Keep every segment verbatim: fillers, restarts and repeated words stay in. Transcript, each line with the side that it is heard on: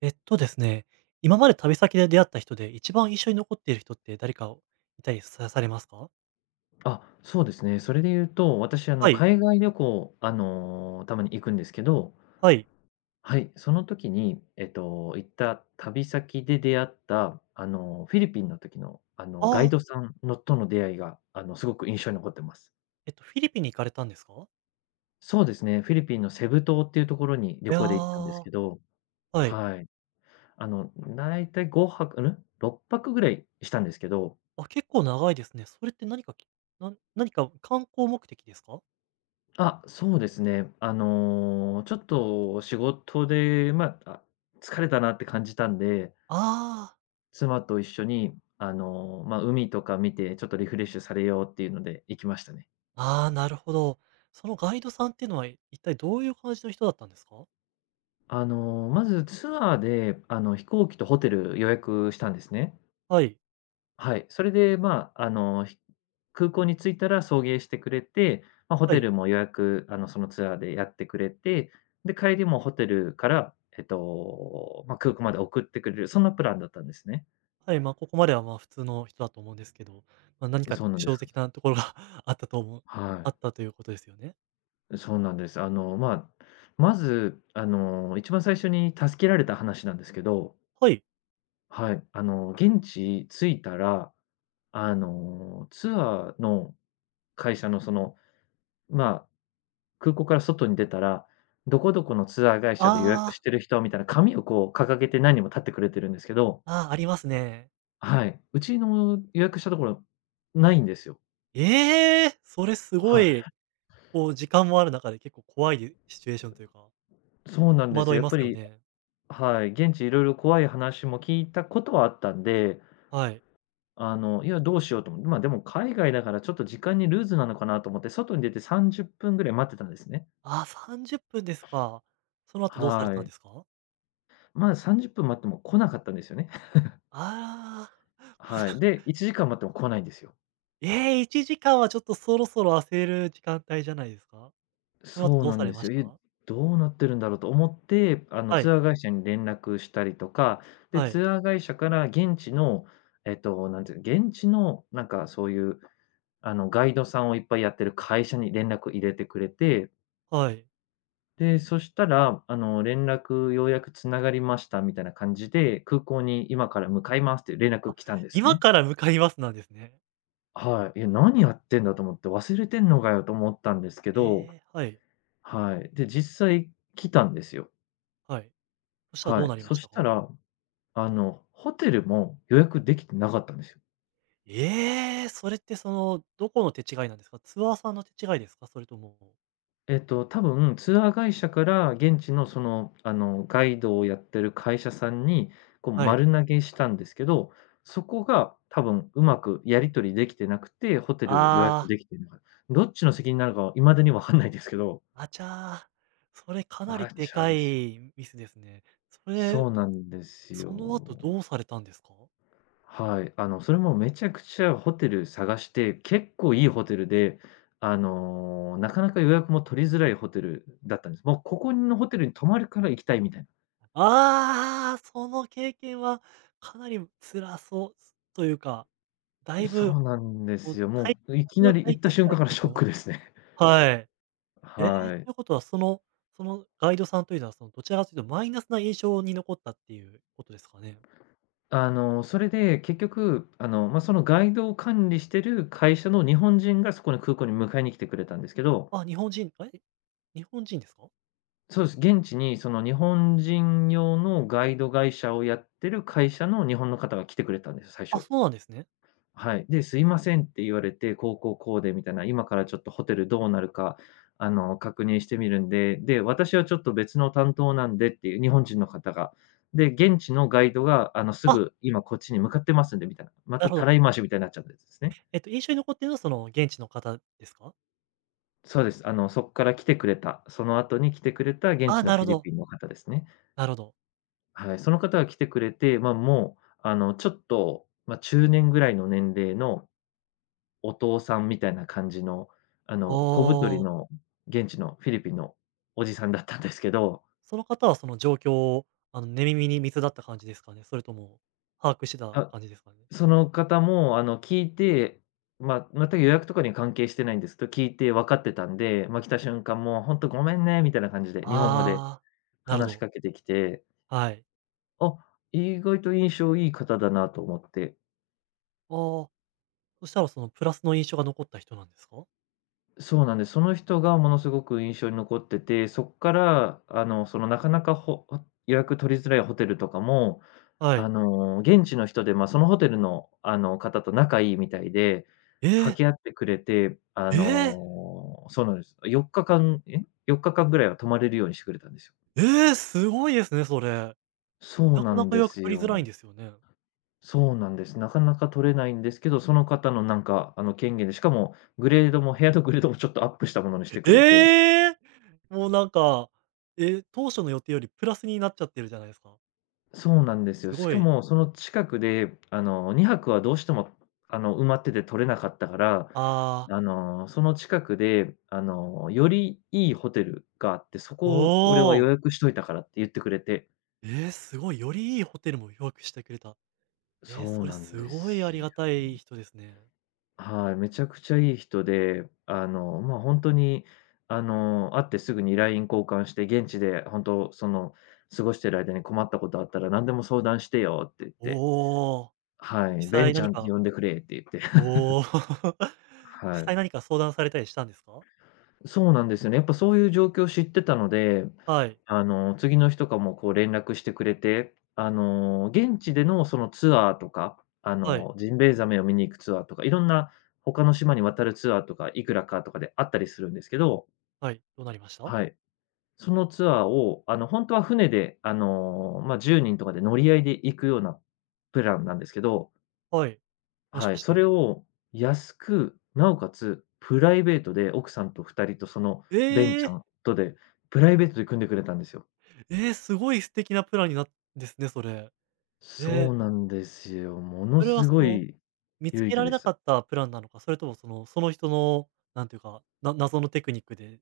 right: えっとですね、今まで旅先で出会った人で一番印象に残っている人って誰かいたりさされますか？
left: あ、そうですね。それで言うと、私、あの、
right: はい、
left: 海外旅行、あの、たまに行くんですけど、
right: はい。
left: はい、その時に、えっと、行った旅先で出会った、あの、フィリピンの時の、あの、ガイ
right: ああ、
left: ドさんのとの出会いが、あの、すごく印象に残ってます。
right: えっとフィリピンに行かれたんですか？
left: そうですね、フィリピンのセブ島っていうところに
right: い
left: 旅
right: や
left: 行で行ったんです
right: ー、
left: けど、
right: はい。
left: はい。あの、だいたいごはく、ん？ろっぱくぐらいしたんですけど、
right: あ、結構長いですね。それって何かきな何か観光目的ですか？
left: あ、そうですね。あの、ちょっと仕事で、ま、あ、あ疲れたなって感じたんで、
right: あ
left: 妻と一緒に、あの、まあ、海とか見て、ちょっとリフレッシュされようっていうので行きましたね。
right: あ、ああ、なるほど。そのガイドさんっていうのは、一体どういう感じの人だったんですか？
left: あの、まずツアーで、あの、飛行機とホテル予約したんですね。
right: はい、
left: はい、それで、まあ、あの、ひ空港に着いたら送迎してくれて、まあ、ホ
right: は
left: テ
right: い、
left: ルも予約、あの、そのツアーでやってくれて、で、帰りもホテルから、えっと、まあ、空港まで送ってくれる、そんなプランだったんですね。
right: はい、まあ、ここまでは、ま、あ普通の人だと思うんですけど、まあ、何か
left: そう
right: 特
left: なんです。
right: 徴的なところが あったと思う
left: は
right: あ
left: い。
right: ったということですよね？
left: そうなんです。あの、まあ、まず、あの、一番最初に助けられた話なんですけど、
right: はい。
left: はい、あの、現地着いたら、あの、ツアーの会社の、その、ま空港から外に出たら、どこどこのツアー会社で予約
right: あ
left: し
right: あ、
left: てる人みたいな紙をこう掲げて何人も立ってくれてるんですけど、
right: ああ、ありますね。
left: はい、うちの予約したところ、ないんですよ。
right: ええ！それすごい、
left: は
right: こう時間もある中で結構怖いシチュエーションというか、
left: い。そうなん
right: 戸
left: です
right: 惑
left: よ。
right: い
left: やっ
right: ま
left: ぱ
right: すよ
left: り、
right: ね。
left: はい、現地いろいろ怖い話も聞いたことはあったんで、
right: はい。
left: あの、いや、どうしようと思って、ま、でも海外だからちょっと時間にルーズなのかなと思って、外に出てさんじゅっぷんぐらい待ってたんですね。
right: ああ、さんじゅっぷんですか。その後どうされ
left: は
right: たん
left: い。
right: ですか？
left: まあ、さんじゅっぷん待っても来なかったんですよね。
right: ああ、
left: はい。で、いちじかん待っても来ないんですよ。
right: ええ、いちじかんはちょっとそろそろ焦る時間帯じゃないですか？その後
left: そう
right: どう
left: な
right: さ
left: ん
right: れ
left: で
right: ま
left: す
right: し
left: よ。
right: た？
left: え、どうなってるんだろうと思って、あの、
right: は
left: ツ
right: い、
left: アー会社に連絡したりとか、で、
right: はい、
left: ツアー会社から現地の、えっと、なんていう、現地のなんかそういう、あの、ガイドさんをいっぱいやってる会社に連絡入れてくれて、
right: はい。
left: で、そしたら、あの、連絡ようやくつながりましたみたいな感じで、空港に今から向かいますっていう連絡
right: あ、
left: 来たんです
right: 今
left: ね。
right: から向かいますなんですね。
left: はい。いや、何やってんだと思って、忘れてんのかよと思ったんですけど、
right: ええ、はい、
left: はい。で、実際来たんですよ。
right: はい。そしたらど
left: は
right: う
left: い。
right: なりま
left: そ
right: した
left: した
right: か？
left: ら、あの、ホテルも予約できてなかったんですよ。
right: ええ、それってその、どこの手違いなんですか？ツアーさんの手違いですか？それとも
left: えっと、多分ツアー会社から現地のその、あの、ガイドをやってる会社さんに、こう、
right: はい。
left: 丸投げしたんですけど、そこが多分うまくやり取りできてなくて、ホテルを予約
right: あ
left: できてなかった、どっちの責任なのかは未だにわかんないですけど、
right: あ、あちゃ、それかな
left: ア
right: り
left: ー
right: で
left: チャー
right: か
left: ですよ。
right: いミスですね。それ、
left: そうなんです
right: その後
left: よ。
right: どうされたんですか？
left: はい、あの、それもめちゃくちゃホテル探して、結構いいホテルで、あの、なかなか予約も取りづらいホテルだったんです。もうここのホテルに泊まるから行きたいみたいな。
right: ああ、その経験はかなり辛そうというか、だい
left: そ
right: ぶ、
left: うなんで
right: も
left: す
right: う、
left: よ。
right: たい
left: もういきな
right: の
left: り行
right: 体
left: った
right: 験自
left: 瞬間
right: 体
left: から
right: 変え
left: シ
right: ちゃ
left: ョ
right: い
left: ッ
right: ま
left: ク
right: す。
left: ですね。
right: はい。ええ、
left: はい。
right: ということはそのそのガイドさんというのは、その、どちらかというとマイナスな印象に残ったっていうことですかね？
left: あの、それで結局、あの、まあ、そのガイドを管理してる会社の日本人がそこの空港に迎えに来てくれたんですけど、
right: あ、日本人、え、日本人ですか？
left: そうです、現地にその日本人用のガイド会社をやってる会社の日本の方が来てくれたんです、最
right: あ、
left: 初。
right: そうなんですね。
left: はい。で、すいませんって言われて、こうこうこうでみたいな、今からちょっとホテルどうなるか、あの、確認してみるんで、で、私はちょっと別の担当なんでっていう日本人の方が。で、現地のガイドが、あの、す
right: あ、
left: ぐ今こっちに向かってますんでみたいな、ま
right: な
left: た
right: る
left: た
right: ほど。
left: らい回しみたいになっちゃったやつですね。
right: えっと、印象に残っているのはその現地の方ですか？
left: そうです。あの、そこから来てくれた、その後に来てくれた現
right: あ、
left: 地の
right: なる
left: フィ
right: ほ
left: リ
right: ど、
left: ピンの方ですね。
right: なるほど。
left: はい。その方が来てくれて、まあ、もう、あの、ちょっと、まあ、中年ぐらいの年齢のお父さんみたいな感じの、あの、小太り
right: おあ、
left: の現地のフィリピンのおじさんだったんですけど、
right: その方はその状況を、あの、寝耳に水だった感じですかね？それとも、把握してた
left: あ、
right: 感じですかね？
left: その方も、あの、聞いて、ま、全く予約とかには関係してないんですけど、聞いて分かってたんで、ま、来た瞬間もう「ほんとごめんね」みたいな感じで、日本語で
right: ああ、なるほ
left: 話し
right: ど、
left: かけてきて、
right: はい。
left: あ、意外と印象いい方だなと思って。
right: ああ、そしたらそのプラスの印象が残った人なんですか？
left: そうなんです。その人がものすごく印象に残ってて、そっから、あの、その、なかなかほ予約取りづらいホテルとかも、
right: は
left: あ
right: い。
left: の、現地の人で、ま、そのホテルの、あの、方と仲いいみたいで、
right: え
left: 掛
right: え、
left: け合ってくれて、あ
right: ええ、
left: の、そうなんです。4日間え、よっかかんぐらいは泊まれるようにしてくれたんですよ。
right: ええ、すごいですね、それ。
left: そう
right: な
left: な
right: かな
left: ん
right: か
left: で
right: 予約
left: す
right: 取りづらいん
left: よ。
right: ですよね。
left: そうなんです。なかなか取れないんですけど、その方のなんか、あの、権限で、しかもグレードも部屋のグレードもちょっとアップしたものにしてくれて、
right: ええ！もうなんか、え、当初の予定よりプラスになっちゃってるじゃないですか。
left: そうなんですよ。
right: す
left: し
right: ご
left: か
right: い、
left: もその近くで、あの、にはくはどうしても、あの、埋まってて取れなかったから、
right: ああ、
left: あの、その近くで、あの、よりいいホテルがあって、そ
right: お
left: こを俺は予
right: お、
left: 約しといたからって言ってくれて。
right: えーすごい、よりいいホテルも予約してくれた。
left: そ
right: えー
left: う
right: それ
left: なん
right: す
left: で
right: ごいあ
left: すよ。
right: りがたい人ですね。
left: はい、めちゃくちゃいい人で、あの、ま、あ本当に、あの、会ってすぐに ライン 交換して、現地で本当その、過ごしてる間に困ったことあったら何でも相談してよって言って、
right: おお、
left: は
right: 実
left: い、ベン
right: 際
left: ちゃ
right: 何
left: んって
right: か
left: 呼んでくれって言って。
right: おお、実
left: はい。
right: 際何か相談されたりしたんですか？
left: そうなんですよね。やっぱそういう状況を知ってたので、
right: はい、
left: あの、次の日とかもこう連絡してくれて、あの、現地でのそのツアーとか、あ
right: はい、
left: の、ジンベエザメを見に行くツアーとか、いろんな他の島に渡るツアーとか、いくらかとかであったりするんですけど、
right: はい、どうなりました？
left: はい。そのツアーを、あの、本当は船で、あの、まあ、じゅうにんとかで乗り合いで行くようなプランなんですけど、
right: はい、もし
left: は
right: か
left: い、
right: し
left: そ
right: て。
left: れを安く、なおかつプライベートで奥さんとふたりとそのベン
right: え
left: ちゃ
right: え！
left: んとで、プライベートで組んでくれたんですよ。
right: えーすごい素敵なプランになっですね、それ。え
left: そ
right: え、
left: うなんですよ。もの
right: それは
left: す
right: そ
left: ご
right: の
left: い
right: 見つ
left: 有意
right: け
left: 義
right: られ
left: で
right: なか
left: す。
right: ったプランなのか、それともそのその人の、なんていうか、な謎のテクニックで、ん、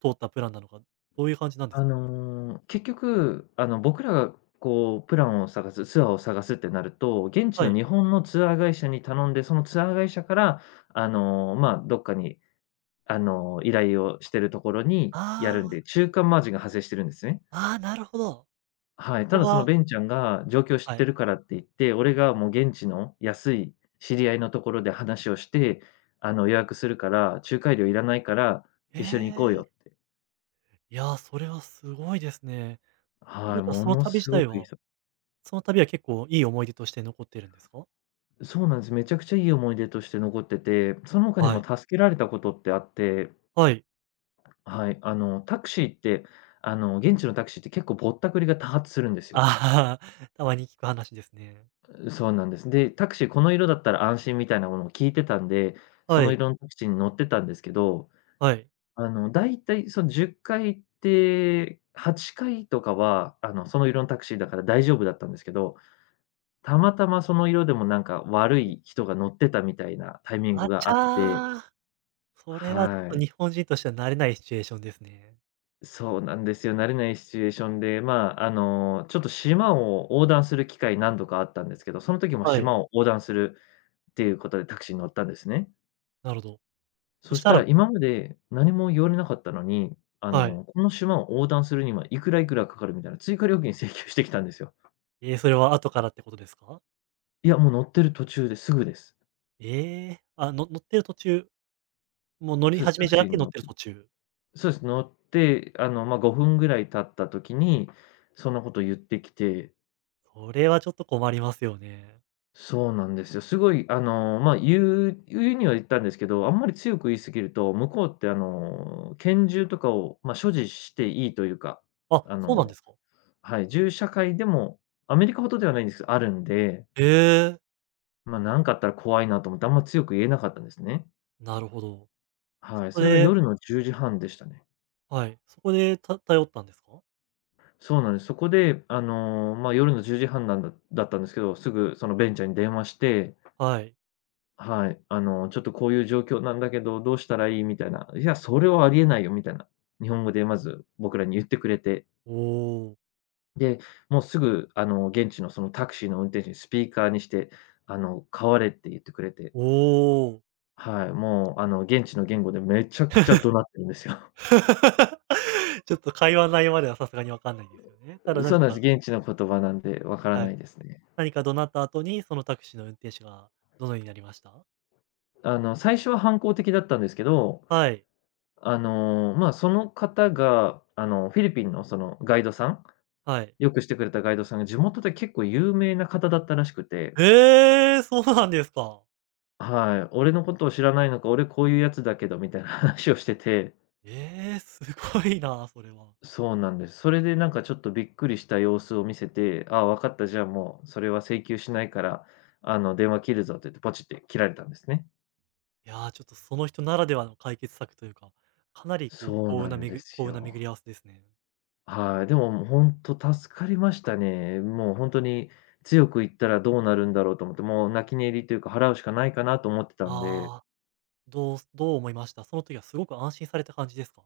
right: 通ったプランなのか、どういう感じなんで
left: あ
right: すかね？
left: の、結局、あの、僕らがこうプランを探す、ツアーを探すってなると、現地
right: は
left: の
right: い。
left: 日本のツアー会社に頼んで、そのツアー会社から、あの、まあ、どっかに、あの、依頼をしてるところにやるん
right: あ
left: で、中間マージンが発生してるんですね。
right: あ、ああ、なるほど。
left: はい、た
right: ここ
left: だその
right: が
left: ベンちゃんが状況知っ
right: は
left: て
right: い。
left: るからって言って、俺がもう現地の安い知り合いのところで話をして、あの、予約するから、仲介料いらないから、
right: え
left: 一緒に行こうよっ
right: え、
left: て。
right: いや、それはすごいですね。という
left: はい、
right: ことは
left: も
right: その
left: の
right: 旅自
left: すご
right: 体
left: くいい
right: は
left: 人。
right: その旅は結構いい思い出として残ってるんですか？
left: そうなんです。めちゃくちゃいい思い出として残ってて、その他に
right: は
left: も
right: い。
left: 助けられたことってあって。
right: はい。
left: はい、あの、タクシーって、あの、現地のタクシーって結構ぼったくりが多発するんですよ。
right: ああ、たまに聞く話ですね。
left: そうなんです。で、タクシーこの色だったら安心みたいなものを聞いてたんで、そ
right: は
left: の
right: い、
left: 色のタクシーに乗ってたんですけど、
right: はい。
left: あの、だいたいそのじゅっかい行って、はっかいとかは、あの、その色のタクシーだから大丈夫だったんですけど、たまたまその色でもなんか悪い人が乗ってたみたいなタイミング
right: あち
left: があって。
right: ゃ。それはちょっ
left: は
right: と
left: い。
right: 日本人としては慣れないシチュエーションですね。
left: そうなんですよ。慣れないシチュエーションで、まあ、あの、ちょっと島を横断する機会何度かあったんですけど、その時も
right: はい。
left: 島を横断するっていうことでタクシーに乗ったんですね。
right: なるほど。そ
left: そ
right: し
left: し
right: た
left: た
right: ら
left: ら今まで何も言われなかったのに、あ
right: はい。
left: の、この島を横断するにはいくらいくらかかるみたいな追加料金請求してきたんですよ。
right: えーそれは後からってことですか？
left: いや、もう乗ってる途中ですぐです。
right: ええー、あ、の乗ってる途中、もう乗り
left: そうです、
right: 始
left: タ
right: め
left: ク
right: じゃ
left: シ
right: な
left: ー
right: くて
left: に
right: 乗っ
left: 乗っ
right: てる
left: て。
right: 途中。
left: そうです、乗って、あの、ま、ごふんぐらい経った時に、そんなこと言ってきて。
right: それはちょっと困りますよね。
left: そうなんですよ。すごいあの、ま、言う言うには言ったんですけど、あんまり強く言い過ぎると、向こうってあの、拳銃とかを、ま、所持していいというか、
right: あ、
left: あの
right: そうなんですか？
left: はい、銃社会でも、アメリカほどではないんですけど、あるんで、
right: ええー、
left: まあ、なんかあったら怖いなと思って、あんま強く言えなかったんですね。
right: なるほど。
left: は
right: そ
left: い、
right: こ
left: それが
right: で
left: 夜のじゅうじはんでしたね。
right: はい、そこでた頼ったんですか？
left: そうなんです。そこで、あの、まあ、夜のじゅうじはんなんだだったんですけど、すぐそのベンチャーに電話して、
right: はい。
left: はい、あの、ちょっとこういう状況なんだけど、どうしたらいい？みたいな。いや、それはありえないよみたいな、日本語でまず僕らに言ってくれて、
right: おお、
left: で、もうすぐあの、現地のそのタクシーの運転手にスピーカーにして、あの、代われって言ってくれて。
right: おお。
left: はい、もう、あの、現地の言語でめちゃくちゃ怒鳴ってるんですよ。
right: ちょっと会話の内容まではさすがにわかんないですよね。ただ
left: そう
right: 何
left: なんです。
right: か
left: 現地の言葉なんでわから
right: は
left: な
right: い、
left: いですね。
right: 何か怒鳴った後に、そのタクシーの運転手がどのようになりました？
left: あの、最初は反抗的だったんですけど、
right: はい、
left: あの、まあ、その方が、あの、フィリピンのそのガイドさん、
right: はい。
left: よくしてくれたガイドさんが地元で結構有名な方だったらしくて、
right: ええ、そうなんですか。
left: はい、俺のことを知らないのか、俺こういうやつだけどみたいな話をしてて。
right: ええ、すごいな、それは。
left: そうなんです。それでなんかちょっとびっくりした様子を見せて、ああ、分かった、じゃあもうそれは請求しないから、あの、電話切るぞって言って、ポチって切られたんですね。
right: いや、ちょっとその人ならではの解決策というか、かなりこう、
left: そう
right: 幸
left: な
right: 運な
left: ん
right: め
left: で
right: ぐ
left: す
right: 幸運な巡
left: よ。
right: り合わせですね。
left: はい。でも、もう本当助かりましたね。もう本当に強く言ったらどうなるんだろうと思って、もう泣き寝入りというか、払うしかないかなと思ってたんで。
right: ああ、どうすどう思いました？その時はすごく安心された感じですか？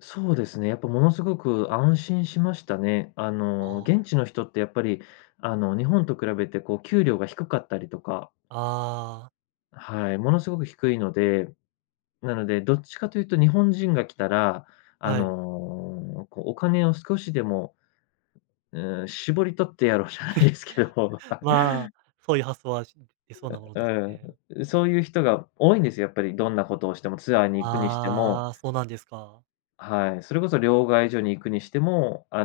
left: そうですね、やっぱものすごく安心しましたね。あの、現
right: あ
left: 地の人ってやっぱり、あの、日本と比べてこう給料が低かったりとか。
right: あ、あ
left: はい、ものすごく低いので、なので、どっちかというと日本人が来たら、
right: あ、
left: あ
right: はい。
left: の、こうお金を少しでも、うん、絞り取ってやろうじゃないですけど、
right: まあ、そういう発想はし出そうなものです
left: は
right: ね。
left: い、うん、そういう人が多いんですよ、やっぱりどんなことをしても、ツアーに行くにしても、
right: ああ、そうなんですか。
left: はい、それこそ両替所に行くにしても、あ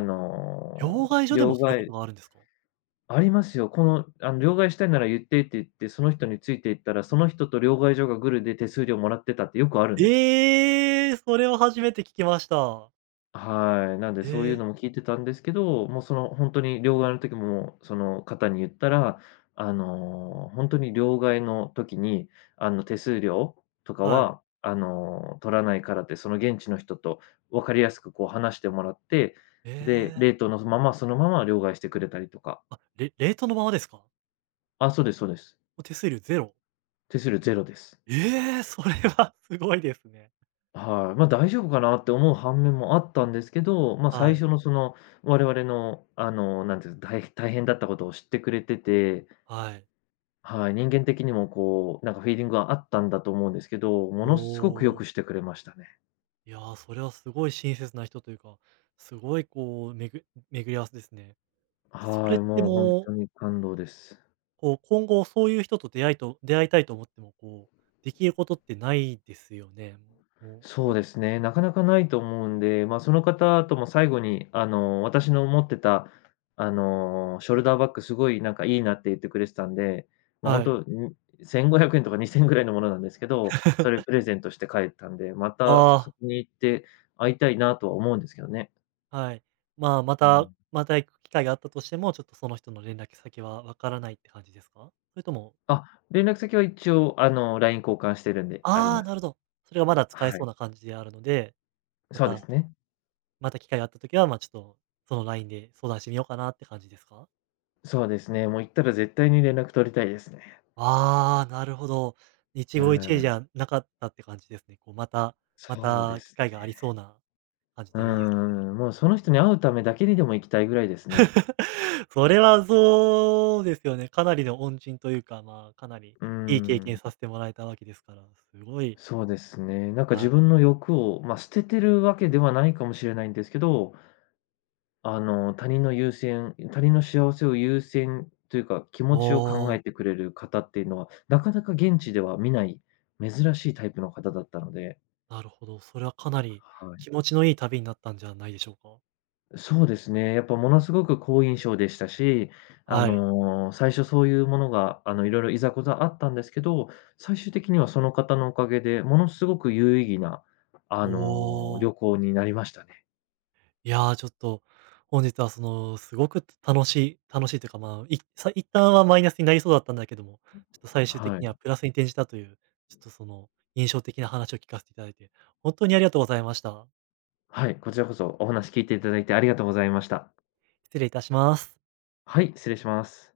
right: 両
left: の、
right: 替所で
left: 両
right: もそういうこ
left: 替
right: とがあるんですか？
left: ありますよ。この、あの、両替したいなら言ってって言って、その人についていったら、その人と両替所がグルで手数料もらってたってよくあるんですよ。
right: ええ、それは初めて聞きました。
left: はい。なんで
right: え
left: そういう
right: え、
left: のも聞いてたんですけど、もうその本当に両替の時も、もうその方に言ったら、あの、ほんに両替の時に、あの、手数料とか
right: はい。
left: は、あの、取らないからって、その現地の人と分かりやすくこう話してもらって、
right: え
left: で、レ
right: え。
left: ートのまま、そのまま両替してくれたりとか。
right: あ、れ冷凍のままですか？
left: あ、そうですそうです。
right: もう手数料ゼロ？
left: 手数料ゼロです。
right: ええ、それは すごいですね。
left: はい、ま、大丈夫かなって思う反面もあったんですけど、ま、最
right: はい、
left: 初のその、我々の、あの、なんていうんですか、た大変だったことを知ってくれてて、
right: はい。
left: はい、人間的にもこう、なんかフィーリングがあったんだと思うんですけど、
right: お
left: ものすごく良
right: ー
left: くしてくれましたね。
right: いやー、それはすごい親切な人というか、すごいこう、めぐ巡り合わせですね。そ
left: は
right: れっ
left: い、
right: て
left: もう本
right: もう、
left: 当に感動です。
right: こう、今後そういう人と出会いと出会いたいと思っても、こう、できることってないですよね？もう
left: そうですね、なかなかないと思うんで、まあ、その方とも最後に、あの、私の持ってた、あの、ショルダーバッグすごいなんかいいなって言ってくれてたんで、ま、あ本
right: はい。
left: 当にせんごひゃくえんとかにせんぐらいのものなんですけど、それプレゼントして帰ったんで、またそ
right: あ
left: こに行って会いたいなとは思うんですけどね。
right: あ、はい。まあ、ま
left: う
right: た
left: ん。
right: また行く機会があったとしても、ちょっとその人の連絡先はわからないって感じですか？それとも
left: あ、連絡先は一応、あの、ライン 交換してるんであり
right: ああ、
left: ます。
right: なるほど。それがまだ使え
left: は
right: そ
left: い。
right: うな感じであるので、ま
left: そうで
right: た
left: すね。
right: また機会があった時は、ま、ちょっと、そのラインで相談してみようかなって感じですか？
left: そうですね、もう行ったら絶対に連絡取りたいですね。
right: ああ、なるほど。一期
left: う
right: 一会
left: ん、
right: じゃなかったって感じですね。こう、またま
left: そうで
right: た機
left: す。
right: 会がありそうな感じ
left: うー
right: でいいですね。
left: ん、もうその人に会うためだけにでも行きたいぐらいですね。
right: それはそうですよね。かなりの恩人というか、まあ、かなり
left: うー
right: いい経験
left: ん、
right: させてもらえたわけですから、すごい
left: そうですね。なんか
right: は
left: 自
right: い。
left: 分の欲を、まあ、捨ててるわけではないかもしれないんですけど、あの、他人の優先他人の幸せを優先というか、気
right: お
left: 持ちを考え
right: ー
left: てくれる方っていうのは、なかなか現地では見ない珍しいタイプの方だったので、
right: なるほど。それはかなり
left: はい。
right: 気持ちのいい旅になったんじゃないでしょうか。
left: そうですね。やっぱものすごく好印象でしたし、あ
right: はい。
left: の、最初そういうものが、あの、いろいろいざこざあったんですけど、最終的にはその方のおかげで、ものすごく有意義な、あ
right: お
left: の、旅
right: お。
left: 行になりましたね。
right: いやー、ちょっと、本日はその、すごく楽しい楽しいというか、まあ、いさ一旦はマイナスになりそうだったんだけども、ちょっと最終
left: は
right: 的に
left: い。
right: はプラスに転じたという、ちょっとその、印象的な話を聞かせていただいて、本当にありがとうございました。
left: はい、こちらこそお話聞いていただいてありがとうございました。
right: 失礼いたします。
left: はい、失礼します。